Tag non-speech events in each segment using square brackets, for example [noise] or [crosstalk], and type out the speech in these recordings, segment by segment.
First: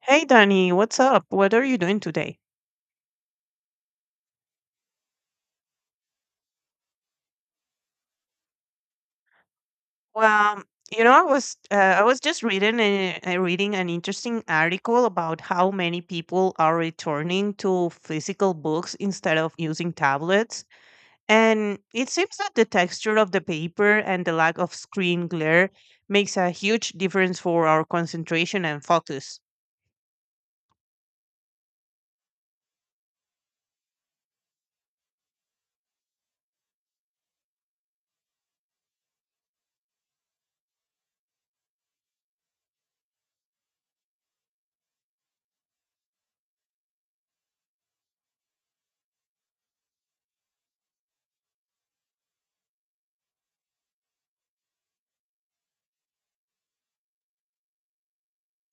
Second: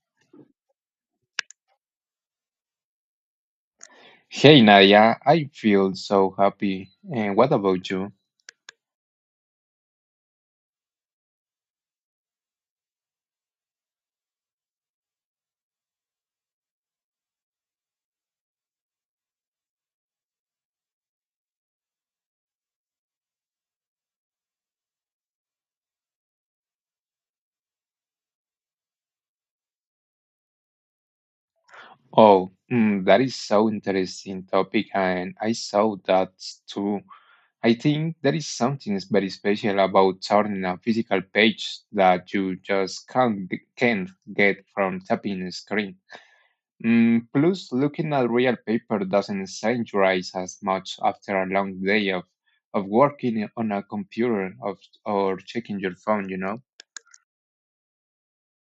Hey Danny, what's up? What are you doing today? Hey Nadia, I feel so happy. And what about you? Well, I was just reading reading an interesting article about how many people are returning to physical books instead of using tablets, and it seems that the texture of the paper and the lack of screen glare makes a huge difference for our concentration and focus. Oh, that is so interesting topic, and I saw that too. I think there is something very special about turning a physical page that you just can't get from tapping a screen. Plus, looking at real paper doesn't strain your eyes as much after a long day of working on a computer of, or checking your phone.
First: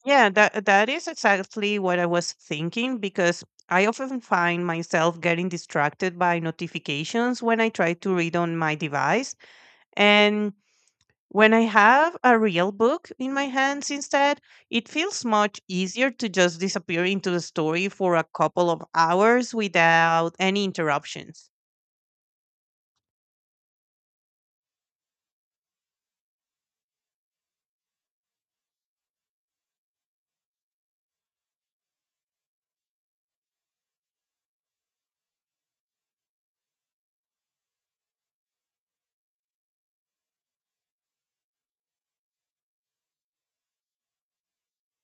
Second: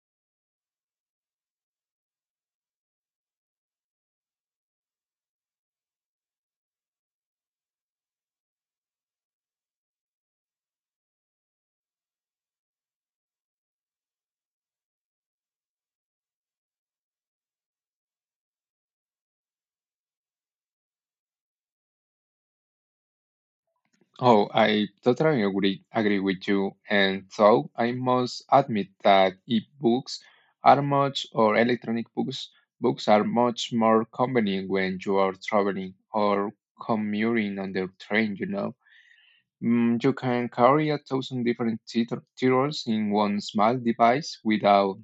Yeah, that is exactly what I was thinking because I often find myself getting distracted by notifications when I try to read on my device. And when I have a real book in my hands instead, it feels much easier to just disappear into the story for a couple of hours without any interruptions. Oh, I totally agree with you. And so I must admit that e-books are much, or electronic books, books are much more convenient when you are traveling or commuting on the train. You can carry a thousand different titles in one small device without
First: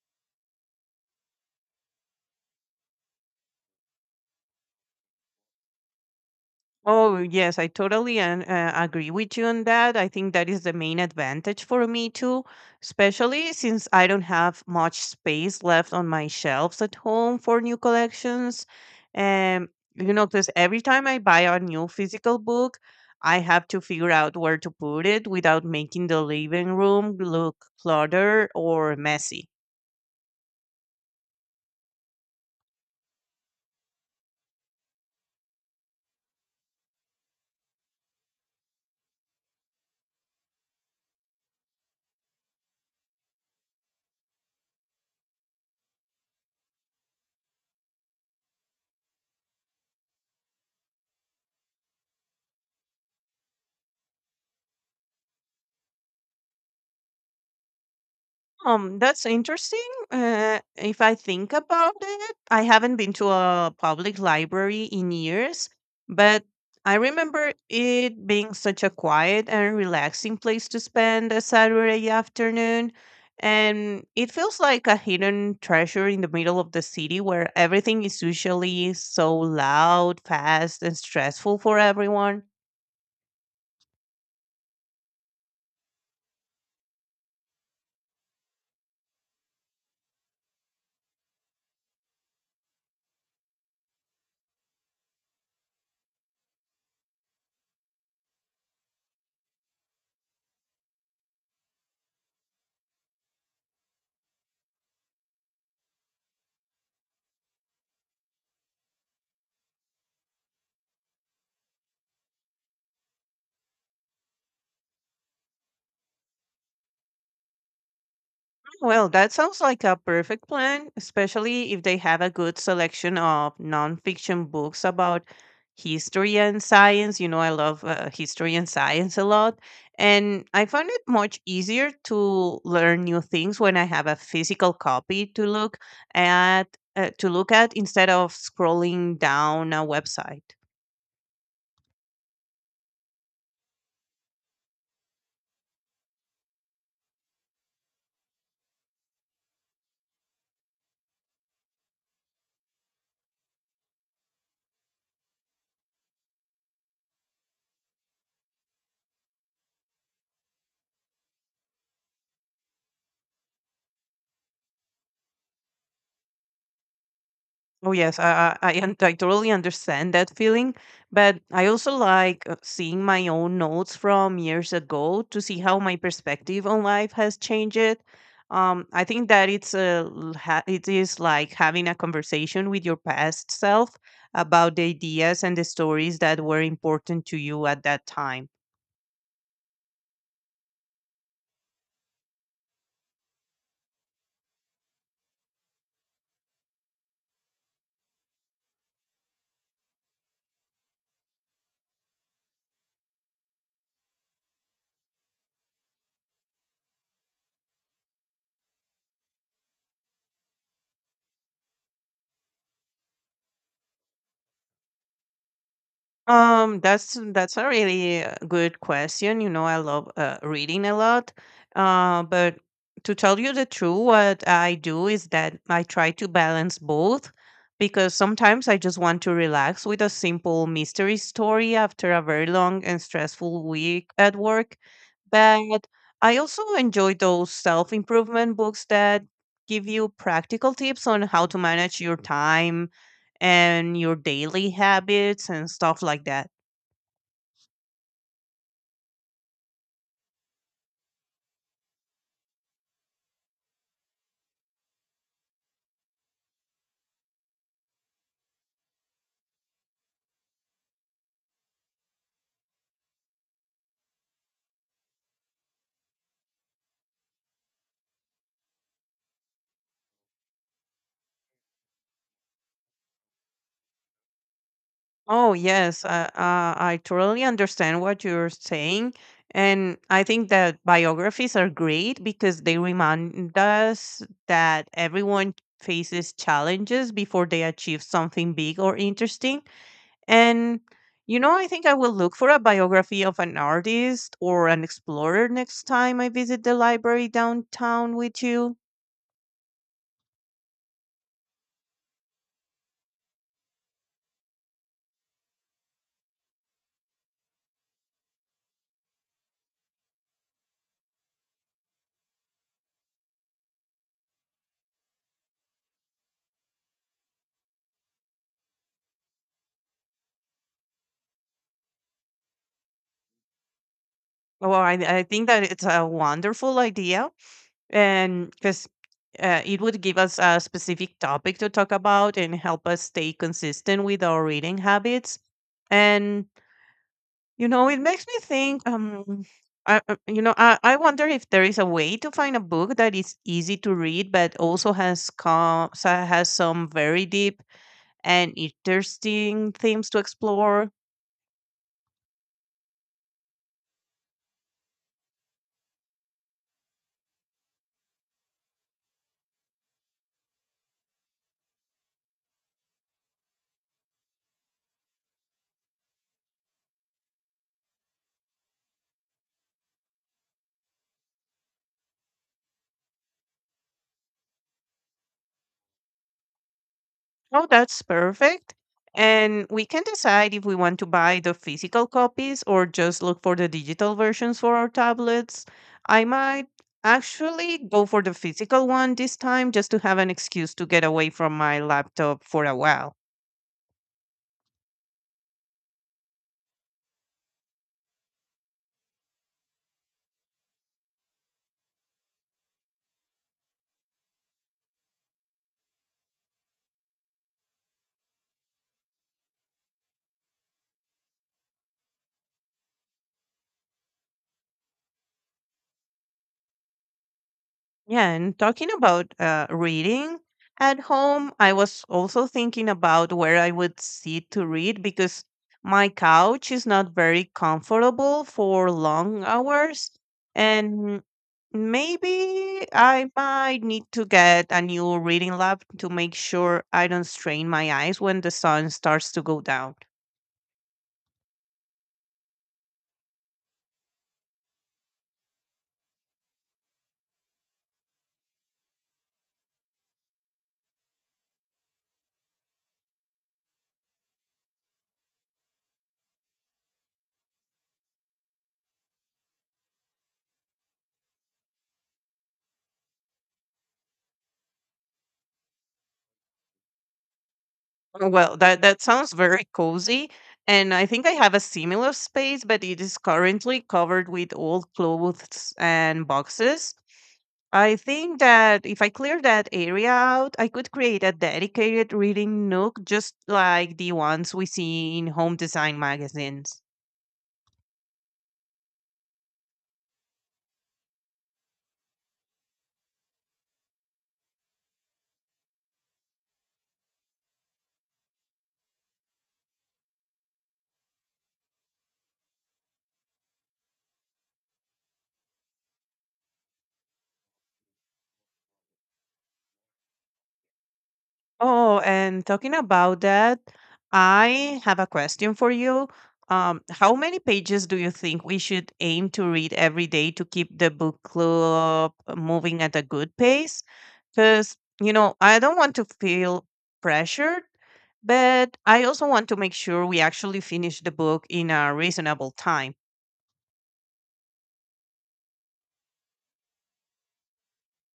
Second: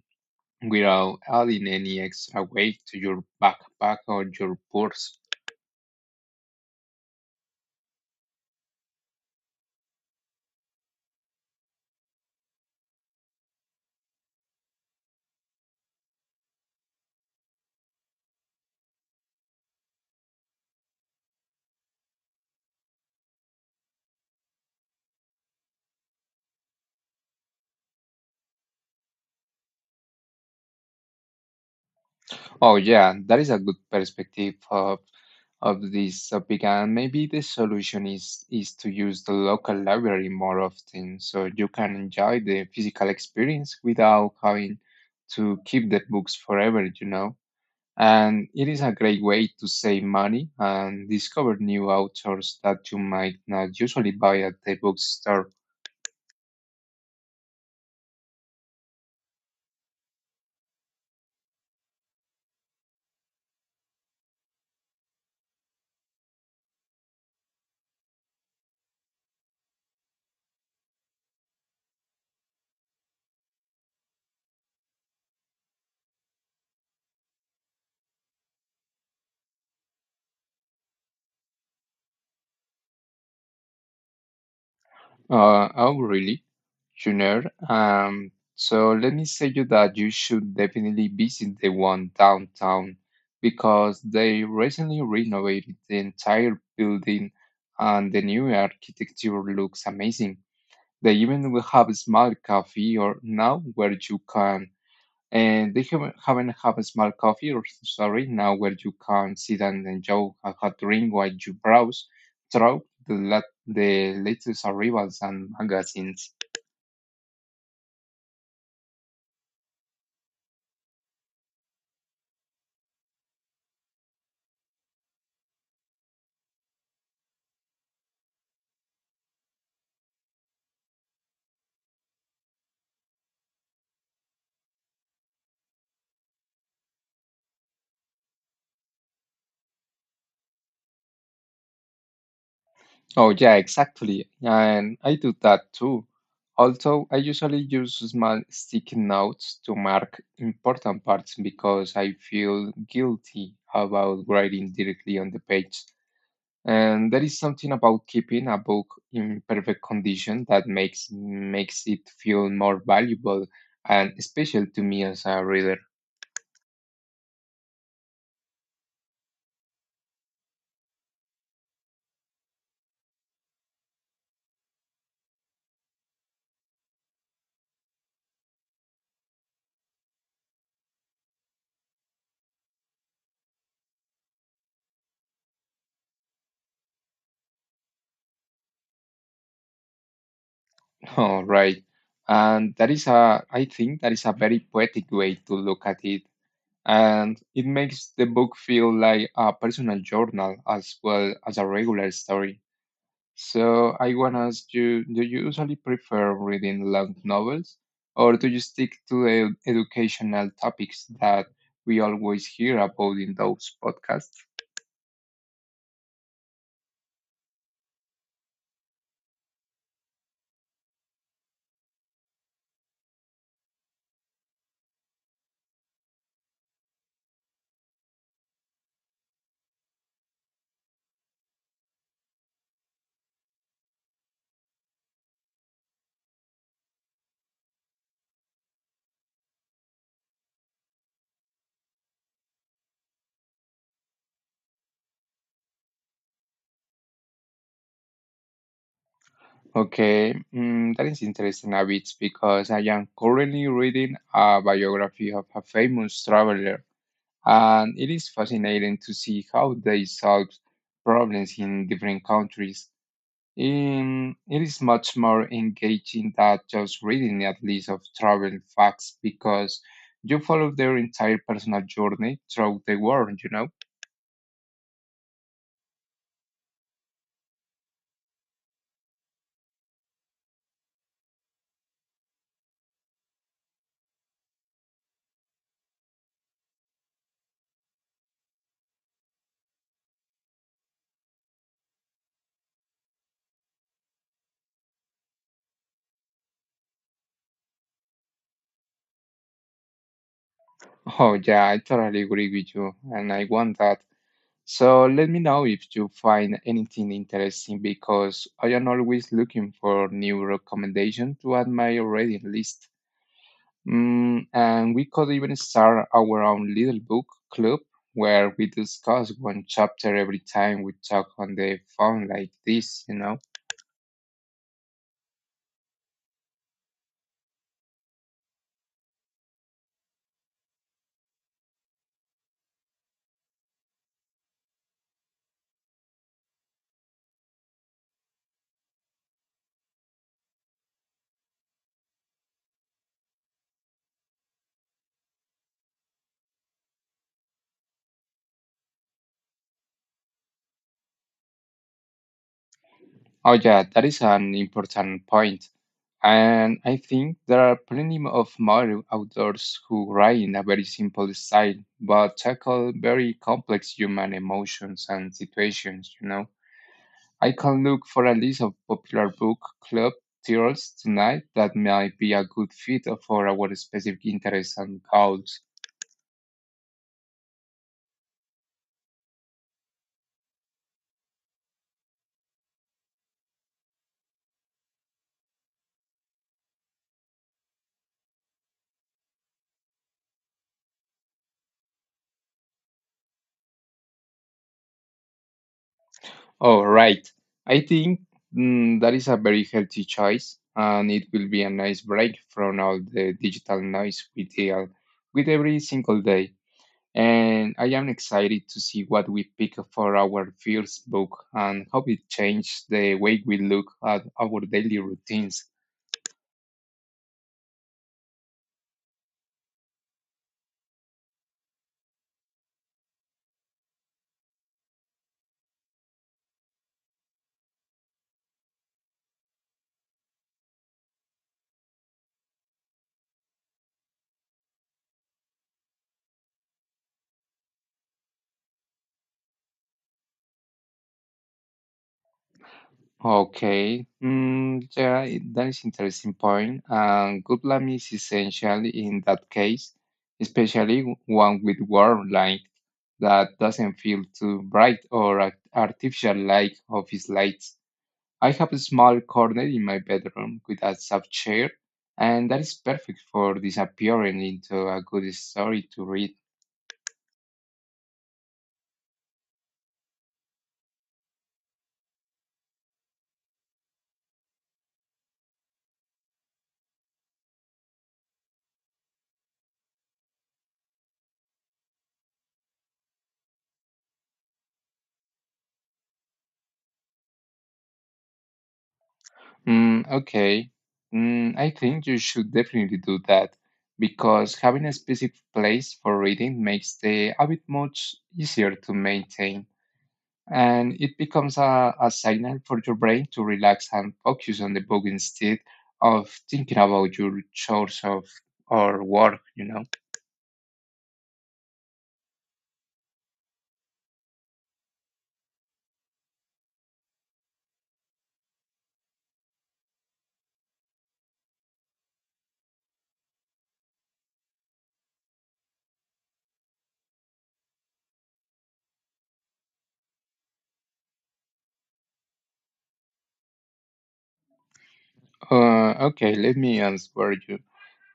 adding any extra weight to your backpack or your purse. Oh, yes, I totally and agree with you on that. I think that is the main advantage for me too, especially since I don't have much space left on my shelves at home for new collections. Um, because every time I buy a new physical book, I have to figure out where to put it without making the living room look cluttered or messy. Oh, yeah, that is a good perspective of this topic, and maybe the solution is to use the local library more often, so you can enjoy the physical experience without having to keep the books forever, you know. And it is a great way to save money and discover new authors that you might not usually buy at the bookstore. That's interesting. If I think about it, I haven't been to a public library in years, but I remember it being such a quiet and relaxing place to spend a Saturday afternoon. And it feels like a hidden treasure in the middle of the city where everything is usually so loud, fast, and stressful for everyone. Oh, really? Junior. So let me say you that you should definitely visit the one downtown because they recently renovated the entire building and the new architecture looks amazing. They even will have a small cafe or now where you can and they haven't have a small coffee or sorry now where you can sit and enjoy a hot drink while you browse through the latest arrivals and magazines. Well, that sounds like a perfect plan, especially if they have a good selection of nonfiction books about history and science. You know, I love history and science a lot. And I found it much easier to learn new things when I have a physical copy to look at. To look at instead of scrolling down a website. Oh, yeah, exactly. And I do that too. Although I usually use small sticky notes to mark important parts because I feel guilty about writing directly on the page. And there is something about keeping a book in perfect condition that makes it feel more valuable and special to me as a reader. Oh yes, I totally understand that feeling, but I also like seeing my own notes from years ago to see how my perspective on life has changed. I think that it is like having a conversation with your past self about the ideas and the stories that were important to you at that time. [laughs] All right. And that is I think that is a very poetic way to look at it, and it makes the book feel like a personal journal as well as a regular story. So I want to ask you, do you usually prefer reading long novels or do you stick to the educational topics that we always hear about in those podcasts? That's a really good question. You know, I love reading a lot. But to tell you the truth, what I do is that I try to balance both because sometimes I just want to relax with a simple mystery story after a very long and stressful week at work. But I also enjoy those self-improvement books that give you practical tips on how to manage your time and your daily habits and stuff like that. Okay, that is interesting a bit because I am currently reading a biography of a famous traveler. And it is fascinating to see how they solve problems in different countries. In, it is much more engaging than just reading a list of travel facts because you follow their entire personal journey throughout the world, you know? [laughs] Oh, yes, I totally understand what you're saying. And I think that biographies are great because they remind us that everyone faces challenges before they achieve something big or interesting. And, you know, I think I will look for a biography of an artist or an explorer next time I visit the library downtown with you. Oh, yeah, I totally agree with you, and I want that. So let me know if you find anything interesting because I am always looking for new recommendations to add my reading list. And we could even start our own little book club where we discuss one chapter every time we talk on the phone like this, you know? Well, I think that it's a wonderful idea and because it would give us a specific topic to talk about and help us stay consistent with our reading habits and you know it makes me think I, you know I wonder if there is a way to find a book that is easy to read but also has some very deep and interesting themes to explore. Oh, yeah, that is an important point. And I think there are plenty of modern authors who write in a very simple style, but tackle very complex human emotions and situations, you know? I can look for a list of popular book club titles tonight that might be a good fit for our specific interests and goals. Oh, that's perfect. And we can decide if we want to buy the physical copies or just look for the digital versions for our tablets. I might actually go for the physical one this time just to have an excuse to get away from my laptop for a while. All right. I think that is a very healthy choice, and it will be a nice break from all the digital noise we deal with every single day. And I am excited to see what we pick for our first book and how it changes the way we look at our daily routines. Yeah, and talking about reading at home, I was also thinking about where I would sit to read because my couch is not very comfortable for long hours. And maybe I might need to get a new reading lamp to make sure I don't strain my eyes when the sun starts to go down. Okay, yeah, that is interesting point. And good plan is essential in that case, especially one with warm light that doesn't feel too bright or artificial like office lights. I have a small corner in my bedroom with a soft chair, and that is perfect for disappearing into a good story to read. Oh, well, that sounds very cozy, and I think I have a similar space, but it is currently covered with old clothes and boxes. I think that if I clear that area out, I could create a dedicated reading nook just like the ones we see in home design magazines. Okay. I think you should definitely do that because having a specific place for reading makes the habit much easier to maintain. And it becomes a signal for your brain to relax and focus on the book instead of thinking about your chores of or work, you know. Oh, and talking about that, I have a question for you. How many pages do you think we should aim to read every day to keep the book club moving at a good pace? Because, you know, I don't want to feel pressured, but I also want to make sure we actually finish the book in a reasonable time. Okay, let me answer you.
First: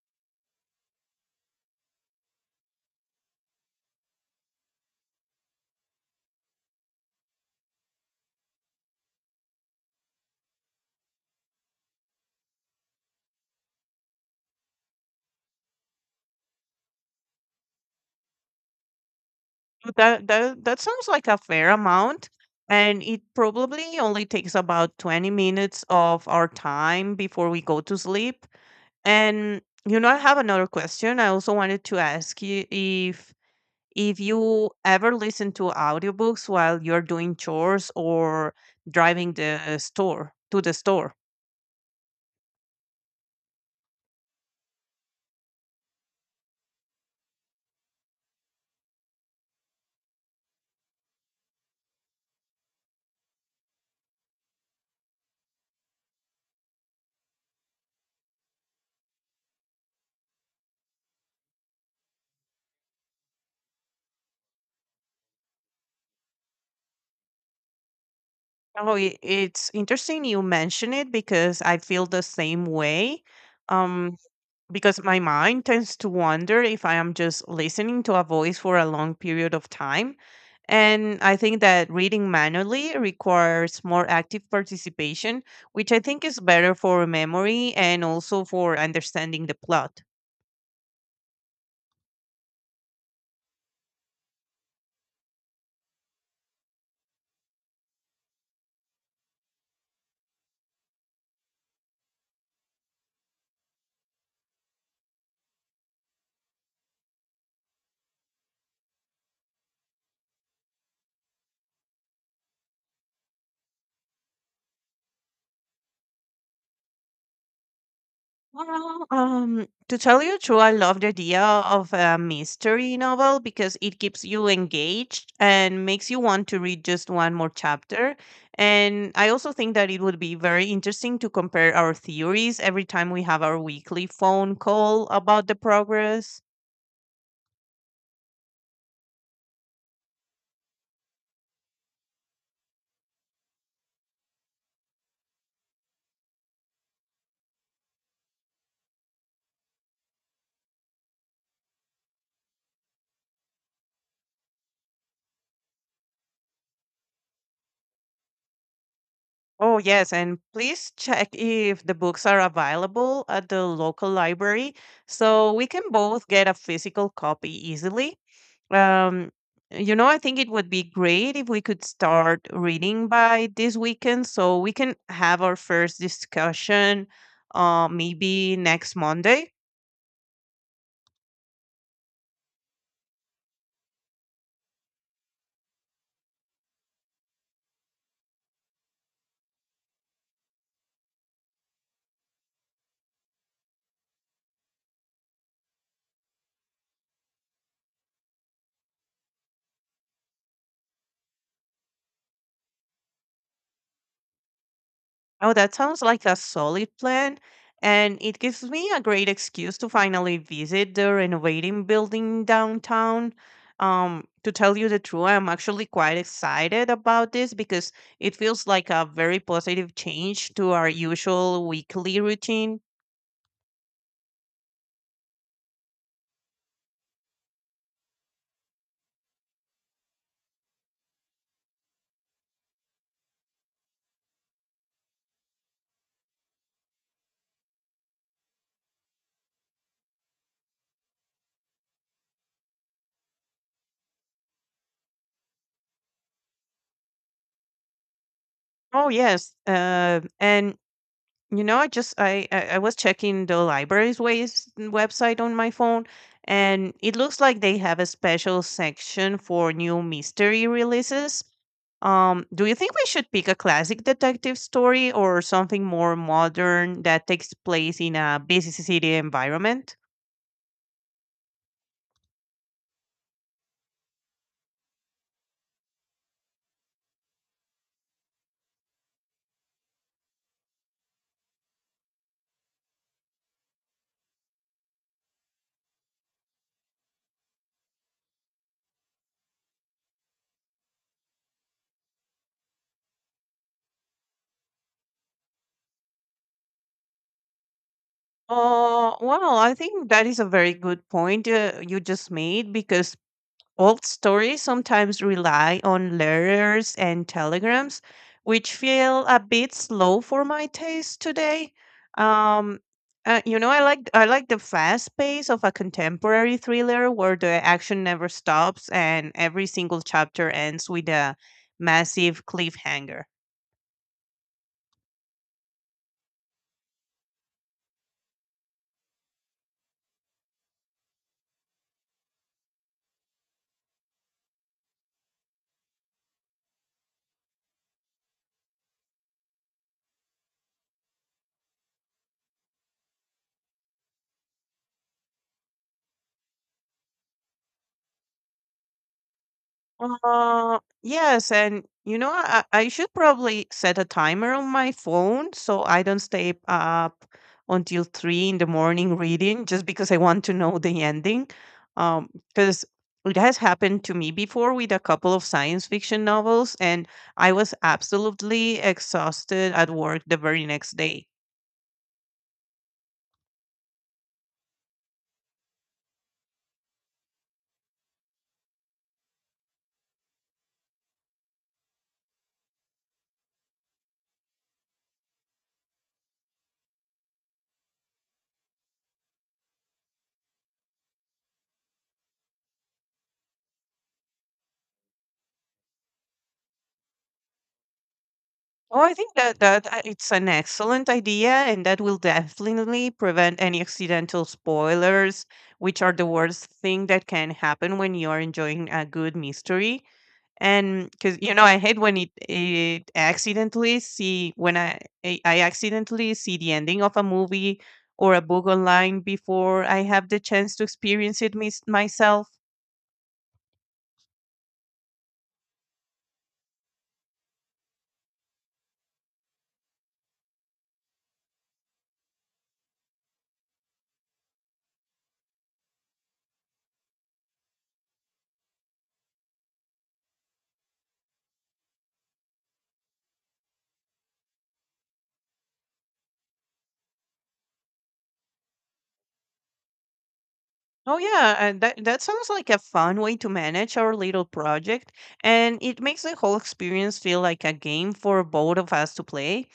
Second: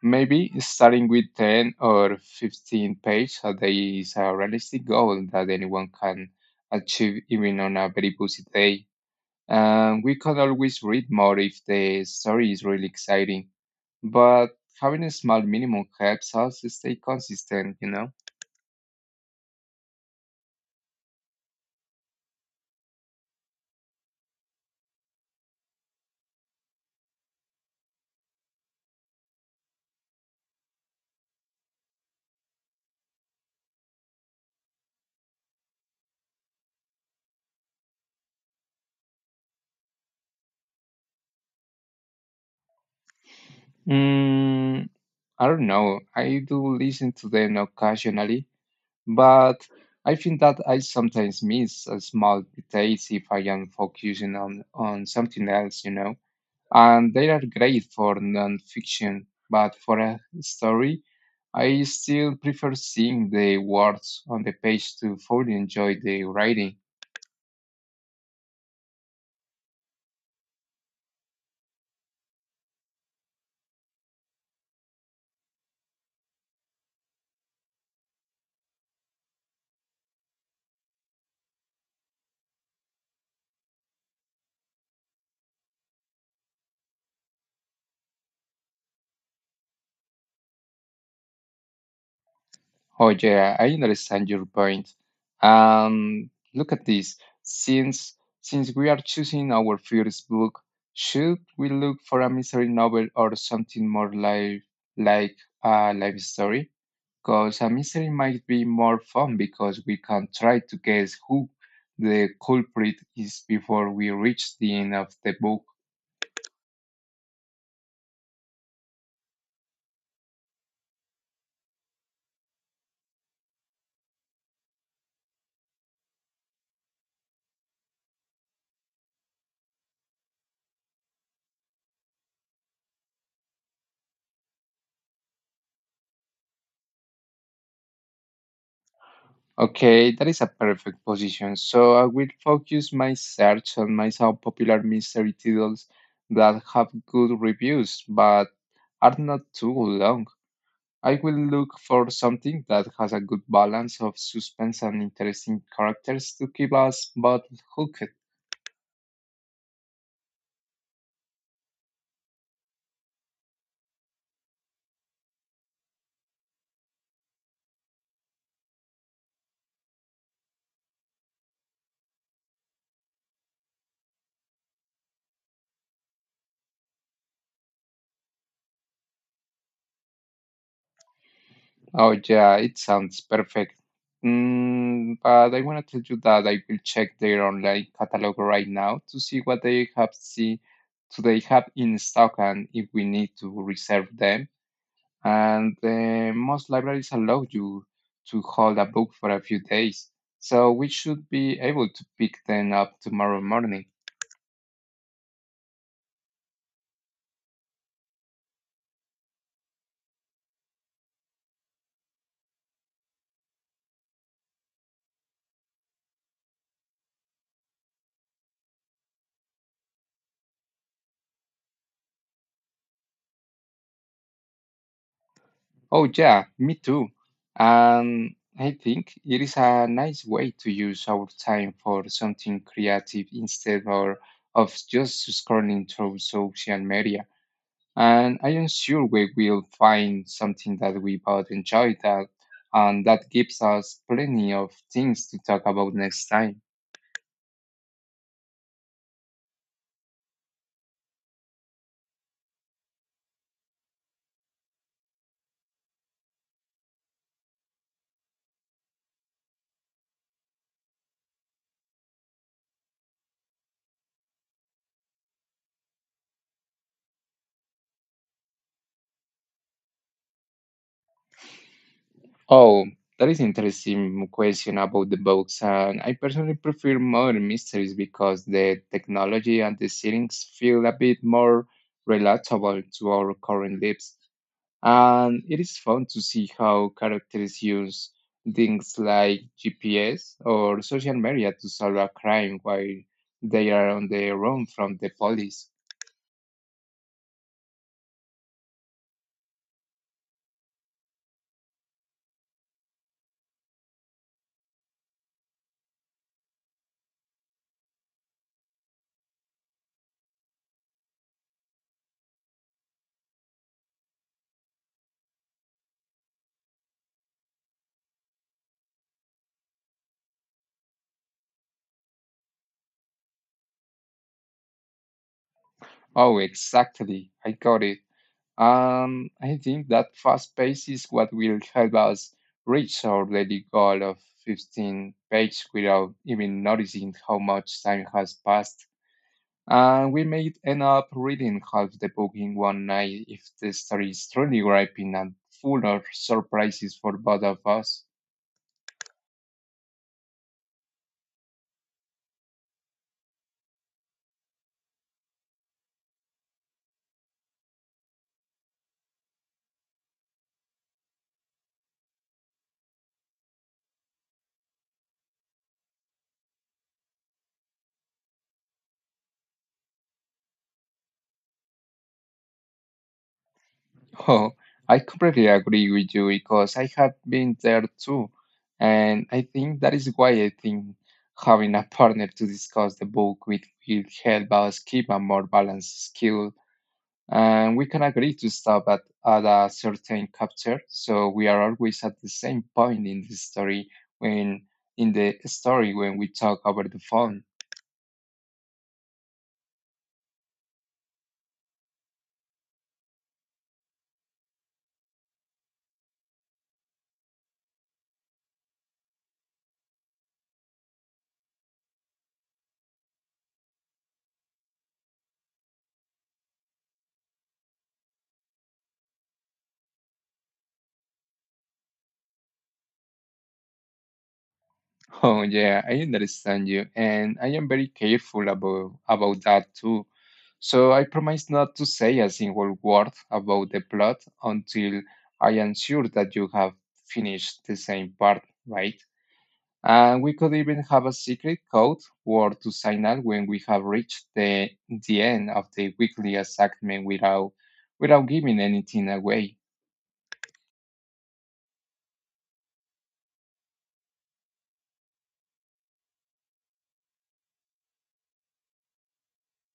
Maybe starting with 10 or 15 pages a day is a realistic goal that anyone can achieve even on a very busy day. And we can always read more if the story is really exciting. But having a small minimum helps us stay consistent, you know? That sounds like a fair amount, and it probably only takes about 20 minutes of our time before we go to sleep. And you know, I have another question. I also wanted to ask you if you ever listen to audiobooks while you're doing chores or driving the store to the store. Mm, I don't know. I do listen to them occasionally, but I think that I sometimes miss a small details if I am focusing on something else, you know? And they are great for nonfiction. But for a story, I still prefer seeing the words on the page to fully enjoy the writing. Oh, it's interesting you mention it because I feel the same way. Um, because my mind tends to wonder if I am just listening to a voice for a long period of time. And I think that reading manually requires more active participation, which I think is better for memory and also for understanding the plot. Oh, yeah, I understand your point. Look at this. Since since we are choosing our first book, should we look for a mystery novel or something more like a life story? Because a mystery might be more fun because we can try to guess who the culprit is before we reach the end of the book. Well, to tell you true, I love the idea of a mystery novel because it keeps you engaged and makes you want to read just one more chapter. And I also think that it would be very interesting to compare our theories every time we have our weekly phone call about the progress. Okay, that is a perfect position. So I will focus my search on my some popular mystery titles that have good reviews but are not too long. I will look for something that has a good balance of suspense and interesting characters to keep us both hooked. Oh, yes, and please check if the books are available at the local library so we can both get a physical copy easily. Um, you know, I think it would be great if we could start reading by this weekend so we can have our first discussion maybe next Monday. Oh, yeah, it sounds perfect. But I want to tell you that I will check their online catalog right now to see what they have see, do they have in stock and if we need to reserve them. And most libraries allow you to hold a book for a few days, so we should be able to pick them up tomorrow morning. Oh, that sounds like a solid plan. And it gives me a great excuse to finally visit the renovating building downtown. To tell you the truth, I'm actually quite excited about this because it feels like a very positive change to our usual weekly routine. Oh, yeah, me too. And I think it is a nice way to use our time for something creative instead or of just scrolling through social media. And I am sure we will find something that we both enjoy that and that gives us plenty of things to talk about next time. Oh yes, and you know, I just I was checking the library's website on my phone, and it looks like they have a special section for new mystery releases. Do you think we should pick a classic detective story or something more modern that takes place in a busy city environment? Oh, that is interesting question about the books. And I personally prefer modern mysteries because the technology and the settings feel a bit more relatable to our current lives. And it is fun to see how characters use things like GPS or social media to solve a crime while they are on the run from the police. Well, I think that is a very good point you just made because old stories sometimes rely on letters and telegrams, which feel a bit slow for my taste today. Um, you know, I like the fast pace of a contemporary thriller where the action never stops and every single chapter ends with a massive cliffhanger. Oh, exactly. I got it. I think that fast pace is what will help us reach our daily goal of 15 pages without even noticing how much time has passed. And we may end up reading half the book in one night if the story is truly gripping and full of surprises for both of us. Yes, and you know, I should probably set a timer on my phone so I don't stay up until 3 in the morning reading just because I want to know the ending. Um, because it has happened to me before with a couple of science fiction novels, and I was absolutely exhausted at work the very next day. Oh, I completely agree with you because I have been there too. And I think that is why I think having a partner to discuss the book with will help us keep a more balanced skill. And we can agree to stop at a certain chapter, so we are always at the same point in the story when when we talk over the phone. Oh, I think that it's an excellent idea, and that will definitely prevent any accidental spoilers, which are the worst thing that can happen when you're enjoying a good mystery. And because you know, I hate when it accidentally see when I accidentally see the ending of a movie or a book online before I have the chance to experience it myself. Oh yeah, I understand you, and I am very careful about that too. So I promise not to say a single word about the plot until I am sure that you have finished the same part, right? And we could even have a secret code word to signal when we have reached the end of the weekly assignment without giving anything away. Oh yeah, and that sounds like a fun way to manage our little project, and it makes the whole experience feel like a game for both of us to play.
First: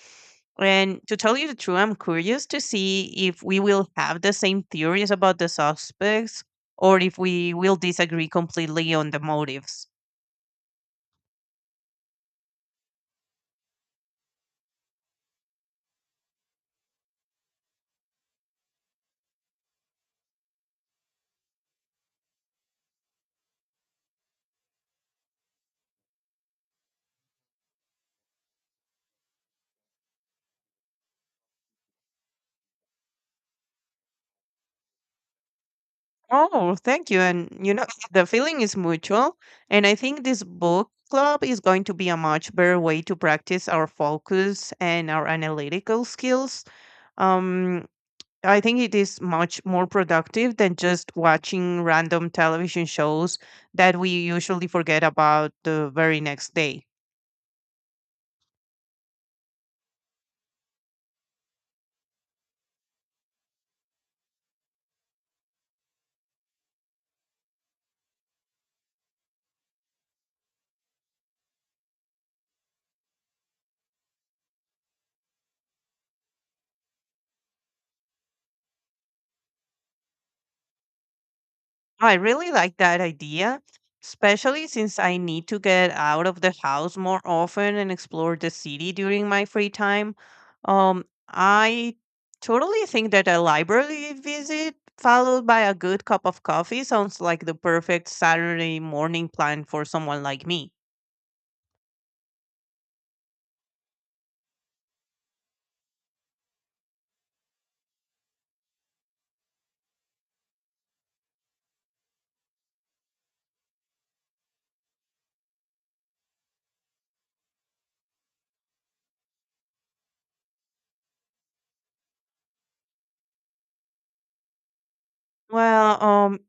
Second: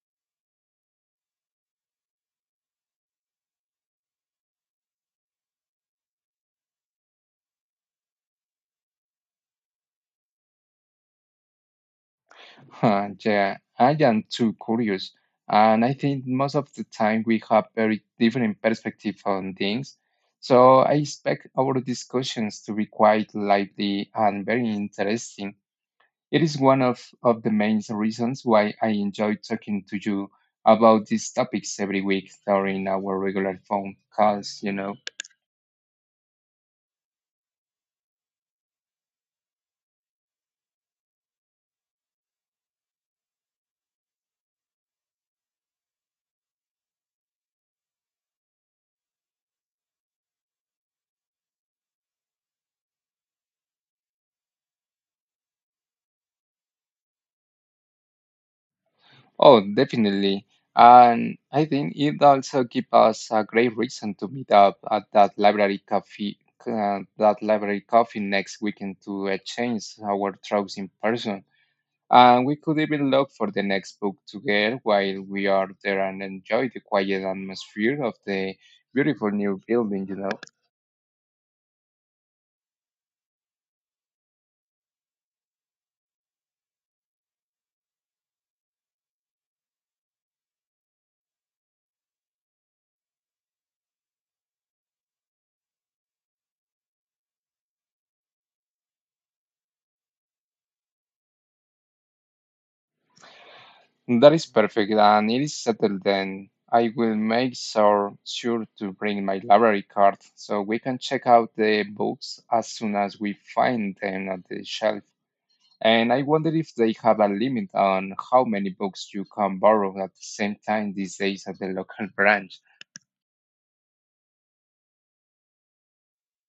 And to tell you the truth, I'm curious to see if we will have the same theories about the suspects or if we will disagree completely on the motives. Huh, yeah, I am too curious, and I think most of the time we have very different perspective on things. So I expect our discussions to be quite lively and very interesting. It is one of the main reasons why I enjoy talking to you about these topics every week during our regular phone calls, you know. Oh, thank you. And you know, [laughs] the feeling is mutual. And I think this book club is going to be a much better way to practice our focus and our analytical skills. Um, I think it is much more productive than just watching random television shows that we usually forget about the very next day. Oh, definitely. And I think it also gives us a great reason to meet up at that library coffee next weekend to exchange our thoughts in person. And we could even look for the next book together while we are there and enjoy the quiet atmosphere of the beautiful new building, you know. Oh, I really like that idea, especially since I need to get out of the house more often and explore the city during my free time. I totally think that a library visit followed by a good cup of coffee sounds like the perfect Saturday morning plan for someone like me. That is perfect, and it is settled then. I will make sure to bring my library card so we can check out the books as soon as we find them at the shelf. And I wonder if they have a limit on how many books you can borrow at the same time these days at the local [laughs] branch. Well, um,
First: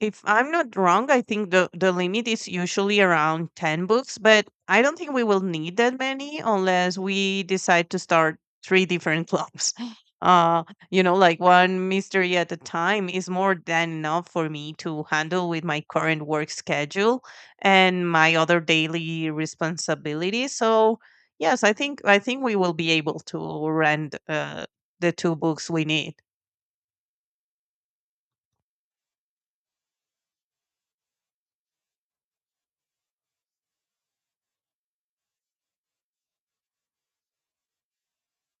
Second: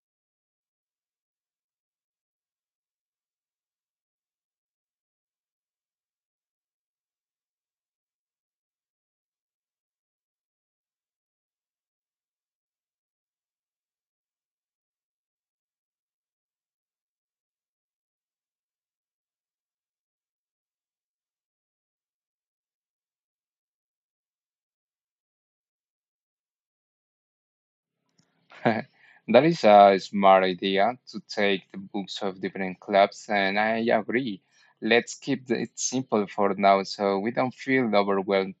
if I'm not wrong, I think the limit is usually around 10 books, but I don't think we will need that many unless we decide to start three different clubs. [laughs] Uh, like one mystery at a time is more than enough for me to handle with my current work schedule and my other daily responsibilities. So, yes, I think we will be able to rent the two books we need. [laughs] That is a smart idea to take the books of different clubs, and I agree. Let's keep it simple for now so we don't feel overwhelmed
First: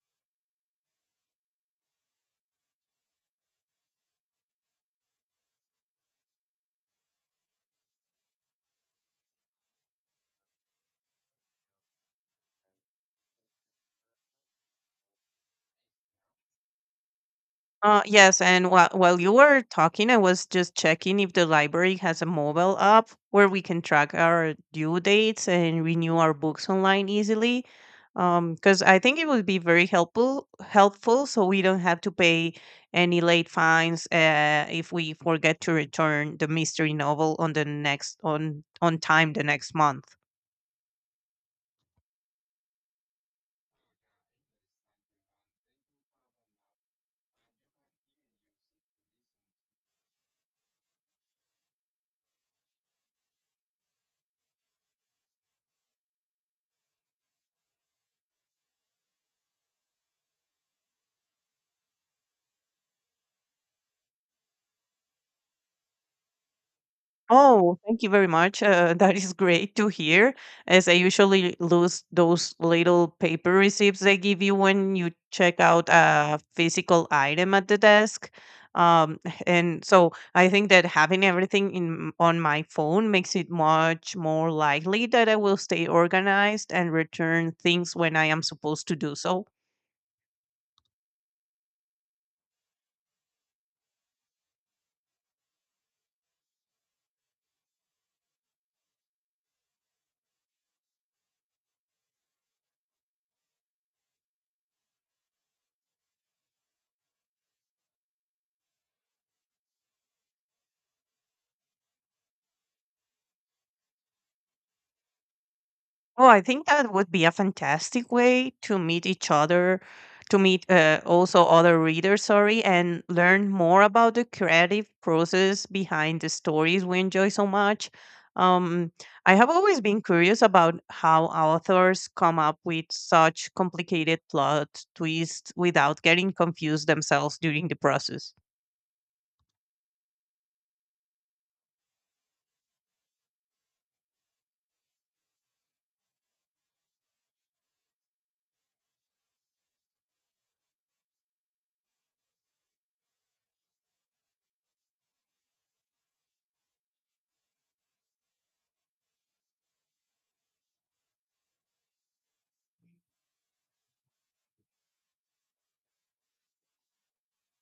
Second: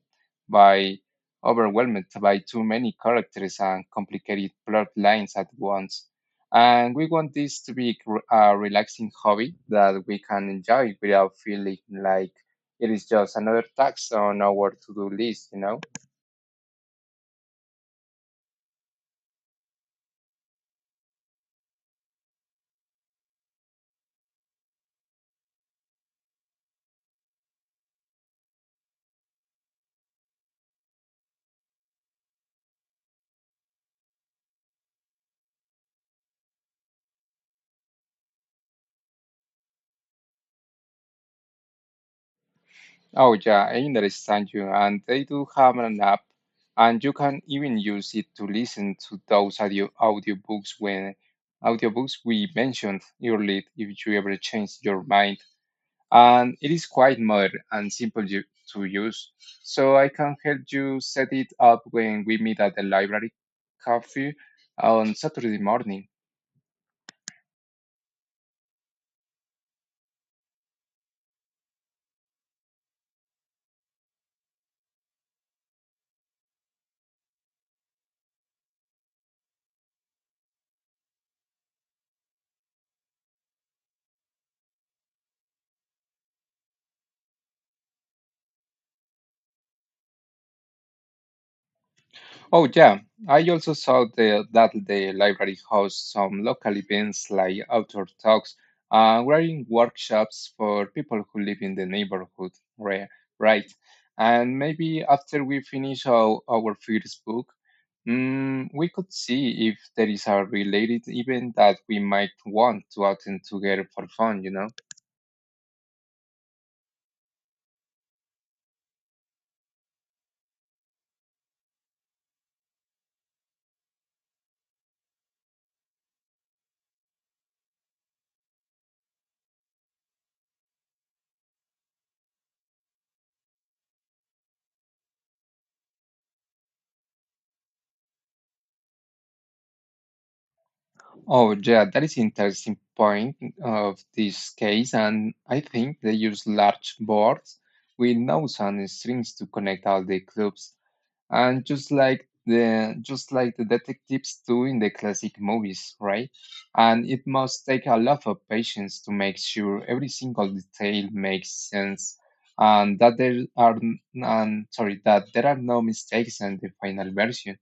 by too many characters and complicated plot lines at once. And we want this to be a relaxing hobby that we can enjoy without feeling like it is just another tax on our to-do list, you know? Yes, and while you were talking, I was just checking if the library has a mobile app where we can track our due dates and renew our books online easily. Because I think it would be very helpful so we don't have to pay any late fines if we forget to return the mystery novel on the next on time the next month. Oh yeah, I understand you. And they do have an app, and you can even use it to listen to those audiobooks we mentioned earlier if you ever change your mind. And it is quite modern and simple you, to use. So I can help you set it up when we meet at the library cafe on Saturday morning. Oh, thank you very much. [laughs] That is great to hear, as I usually lose those little paper receipts they give you when you check out a physical item at the desk. Um, [laughs] and so I think that having everything in on my phone makes it much more likely that I will stay organized and return things when I am supposed to do so. Oh, yeah. I also saw that the library hosts some local events like outdoor talks and writing workshops for people who live in the neighborhood, ri- right? And maybe after we finish our first book, we could see if there is a related event that we might want to attend together for fun, you know? Oh, I think that would be a fantastic way to meet each other, to meet also other readers, sorry, and learn more about the creative process behind the stories we enjoy so much. Um, I have always been curious about how authors come up with such complicated plot twists without getting confused themselves during the process. Oh, yeah, that is interesting point of this case, and I think they use large boards with nodes and strings to connect all the clubs, and just like the detectives do in the classic movies, right? And it must take a lot of patience to make sure every single detail makes sense, and that there are n- and sorry that there are no mistakes in the final version.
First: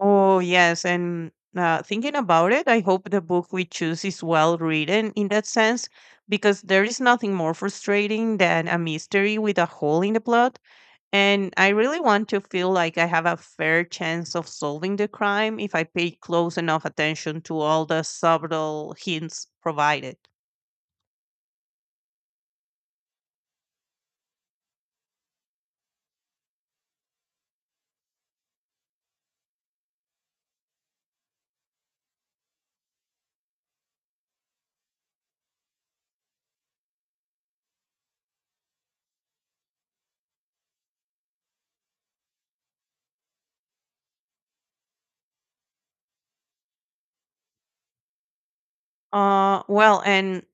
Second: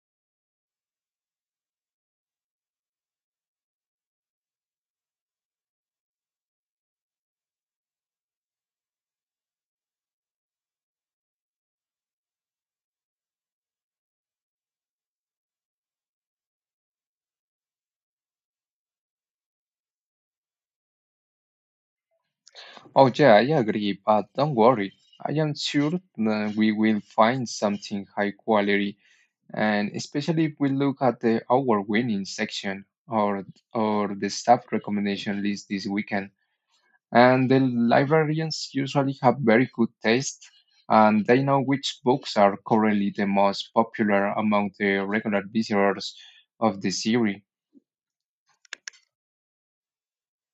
Oh, yes. And Thinking about it, I hope the book we choose is well written in that sense, because there is nothing more frustrating than a mystery with a hole in the plot. And I really want to feel like I have a fair chance of solving the crime if I pay close enough attention to all the subtle hints provided. Oh, yeah, I agree, but don't worry. I am sure that we will find something high quality, and especially if we look at the award winning section or the staff recommendation list this weekend. And the librarians usually have very good taste, and they know which books are currently the most popular among the regular visitors of the series. Uh, well, and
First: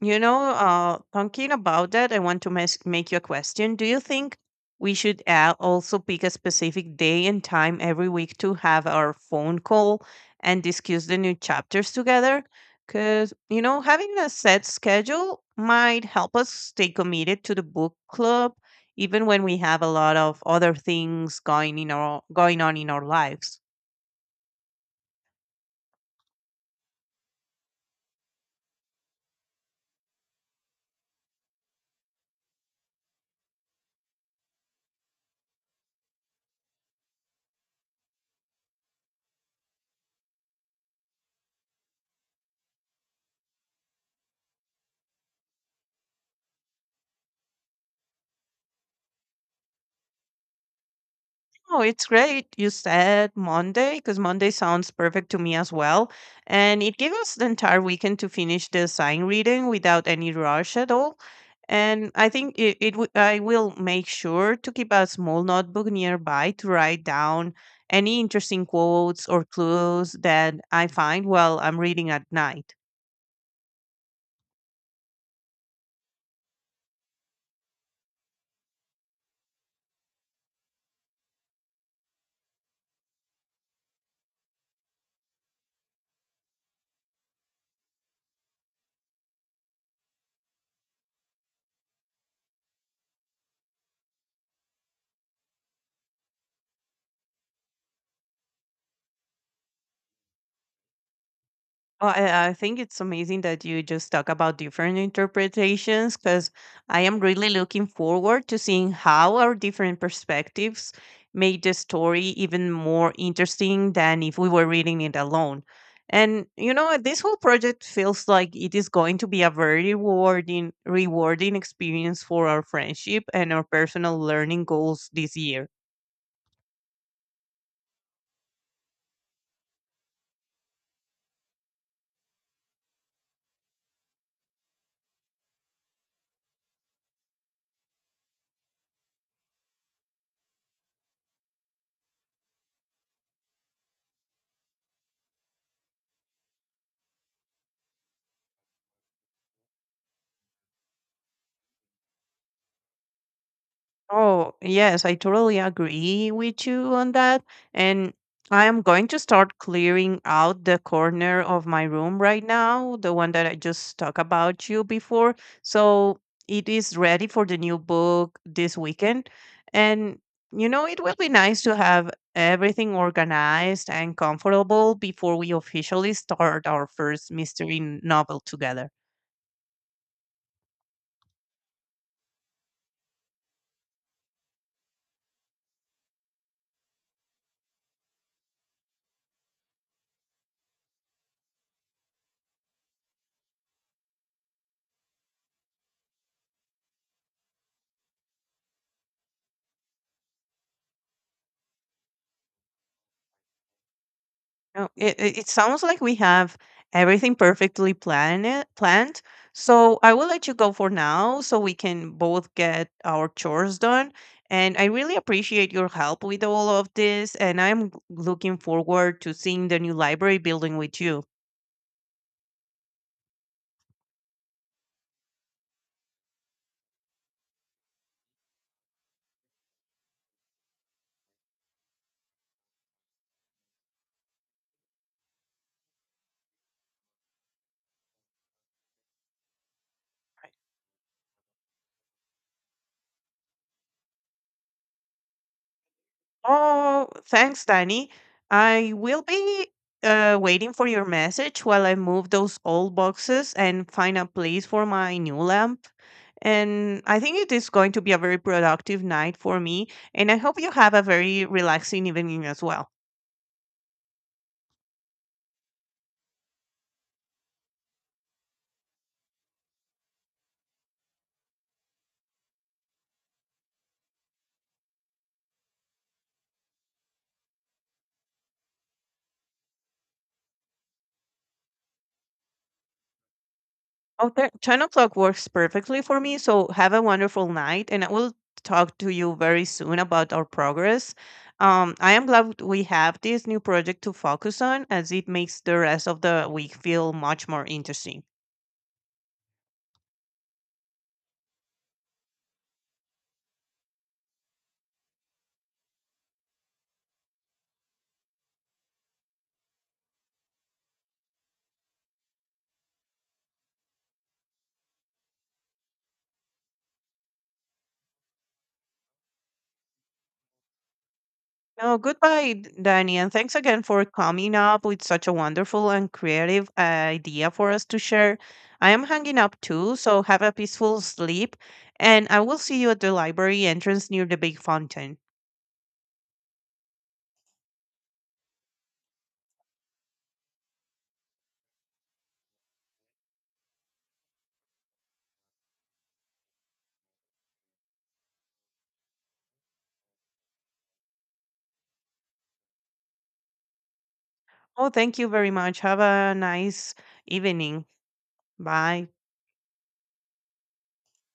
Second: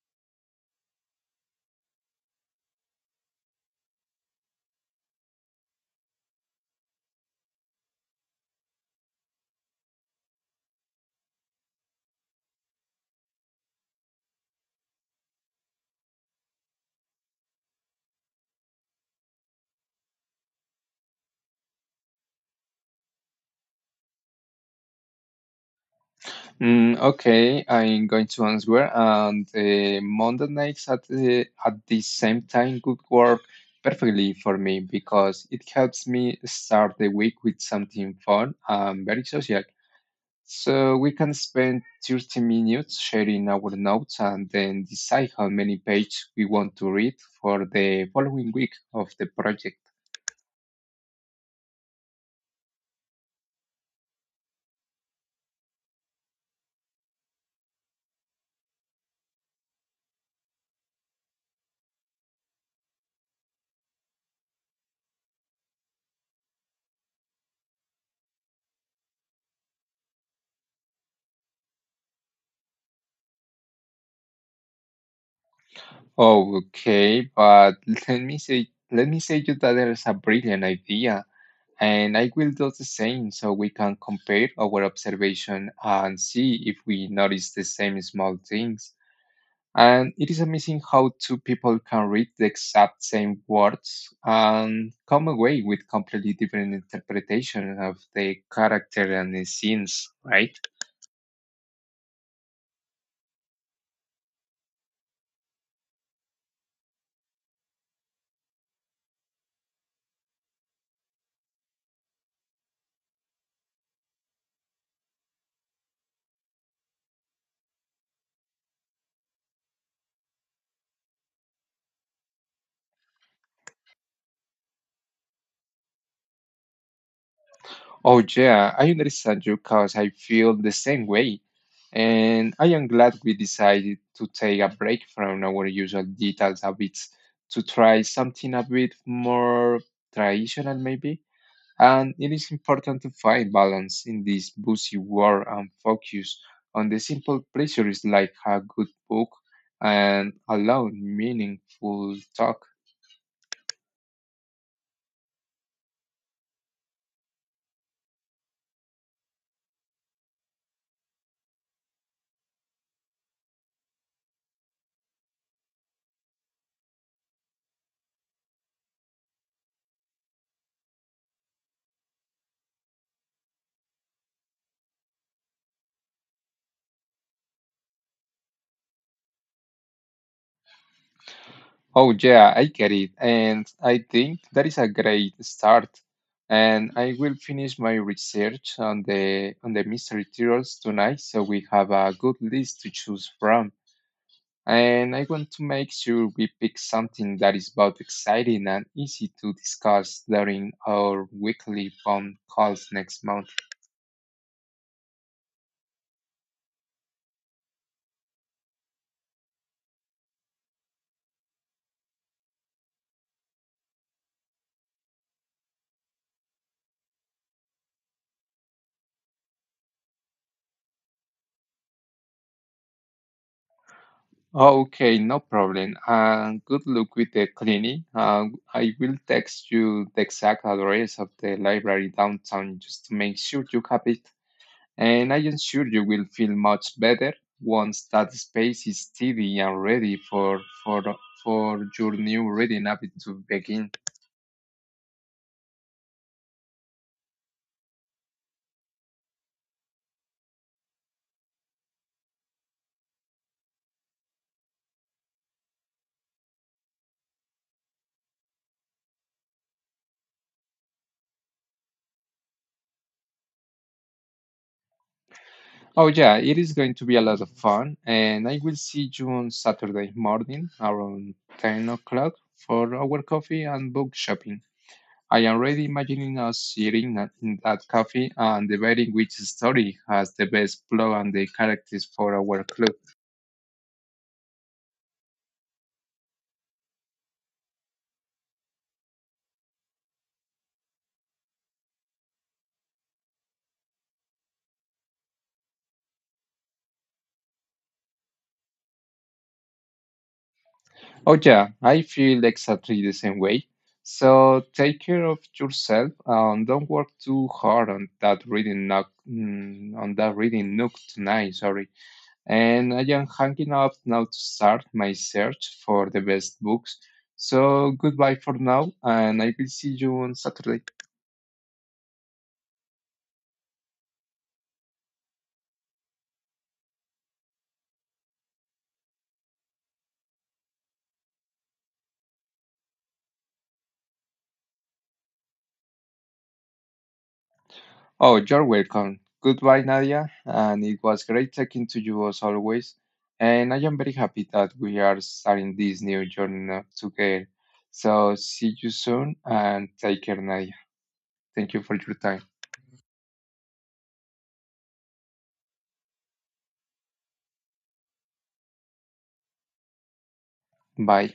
Talking about that, I want to make you a question. Do you think we should also pick a specific day and time every week to have our phone call and discuss the new chapters together? Because, you know, having a set schedule might help us stay committed to the book club, even when we have a lot of other things going on in our lives. Okay, I'm going to answer, and Monday nights at the same time could work perfectly for me because it helps me start the week with something fun and very social. So we can spend 30 minutes sharing our notes and then decide how many pages we want to read for the following week of the project. Oh, it's great. You said Monday because Monday sounds perfect to me as well. And it gives us the entire weekend to finish the sign reading without any rush at all. And I think I will make sure to keep a small notebook nearby to write down any interesting quotes or clues that I find while I'm reading at night. Okay, but [laughs] let me say you that there is a brilliant idea. And I will do the same so we can compare our observation and see if we notice the same small things. And it is amazing how two people can read the exact same words and come away with completely different interpretation of the character and the scenes, right? Well, I think it's amazing that you just talk about different interpretations because I am really looking forward to seeing how our different perspectives made the story even more interesting than if we were reading it alone. And you know, this whole project feels like it is going to be a very rewarding experience for our friendship and our personal learning goals this year. Oh, yeah, I understand you because I feel the same way. And I am glad we decided to take a break from our usual digital habits to try something a bit more traditional, maybe. And it is important to find balance in this busy world and focus on the simple pleasures like a good book and a long, meaningful talk. Oh, yes, I totally agree with you on that. And I am going to start clearing out the corner of my room right now, the one that I just talked about you before. So it is ready for the new book this weekend. And, you know, it will be nice to have everything organized and comfortable before we officially start our first mystery novel together. Oh, yeah, I get it. And I think that is a great start. And I will finish my research on the mystery turtles tonight, so we have a good list to choose from. And I want to make sure we pick something that is both exciting and easy to discuss during our weekly phone calls next month. No, it sounds like we have everything perfectly planned. So I will let you go for now so we can both get our chores done. And I really appreciate your help with all of this. And I'm looking forward to seeing the new library building with you. Oh, okay, no problem. Good luck with the cleaning. I will text you the exact address of the library downtown just to make sure you have it. And I am sure you will feel much better once that space is tidy and ready for your new reading habit to begin. Oh, thanks, Danny. I will be waiting for your message while I move those old boxes and find a place for my new lamp. And I think it is going to be a very productive night for me. And I hope you have a very relaxing evening as well. Oh yeah, it is going to be a lot of fun, and I will see you on Saturday morning around 10 o'clock for our coffee and book shopping. I am already imagining us in that cafe and debating which story has the best plot and the characters for our club. 10 o'clock works perfectly for me. So have a wonderful night, and I will talk to you very soon about our progress. I am glad we have this new project to focus on as it makes the rest of the week feel much more interesting. Oh yeah, I feel exactly the same way. So take care of yourself and don't work too hard on that reading nook tonight. And I am hanging up now to start my search for the best books. So goodbye for now, and I will see you on Saturday. No, goodbye, Danny, and thanks again for coming up with such a wonderful and creative idea for us to share. I am hanging up too, so have a peaceful sleep, and I will see you at the library entrance near the big fountain. Oh, you're welcome. Goodbye, Nadia, and it was great talking to you as always. And I am very happy that we are starting this new journey now together. So see you soon and take care, Nadia. Thank you for your time. Oh, thank you very much. Have a nice evening. Bye. Bye.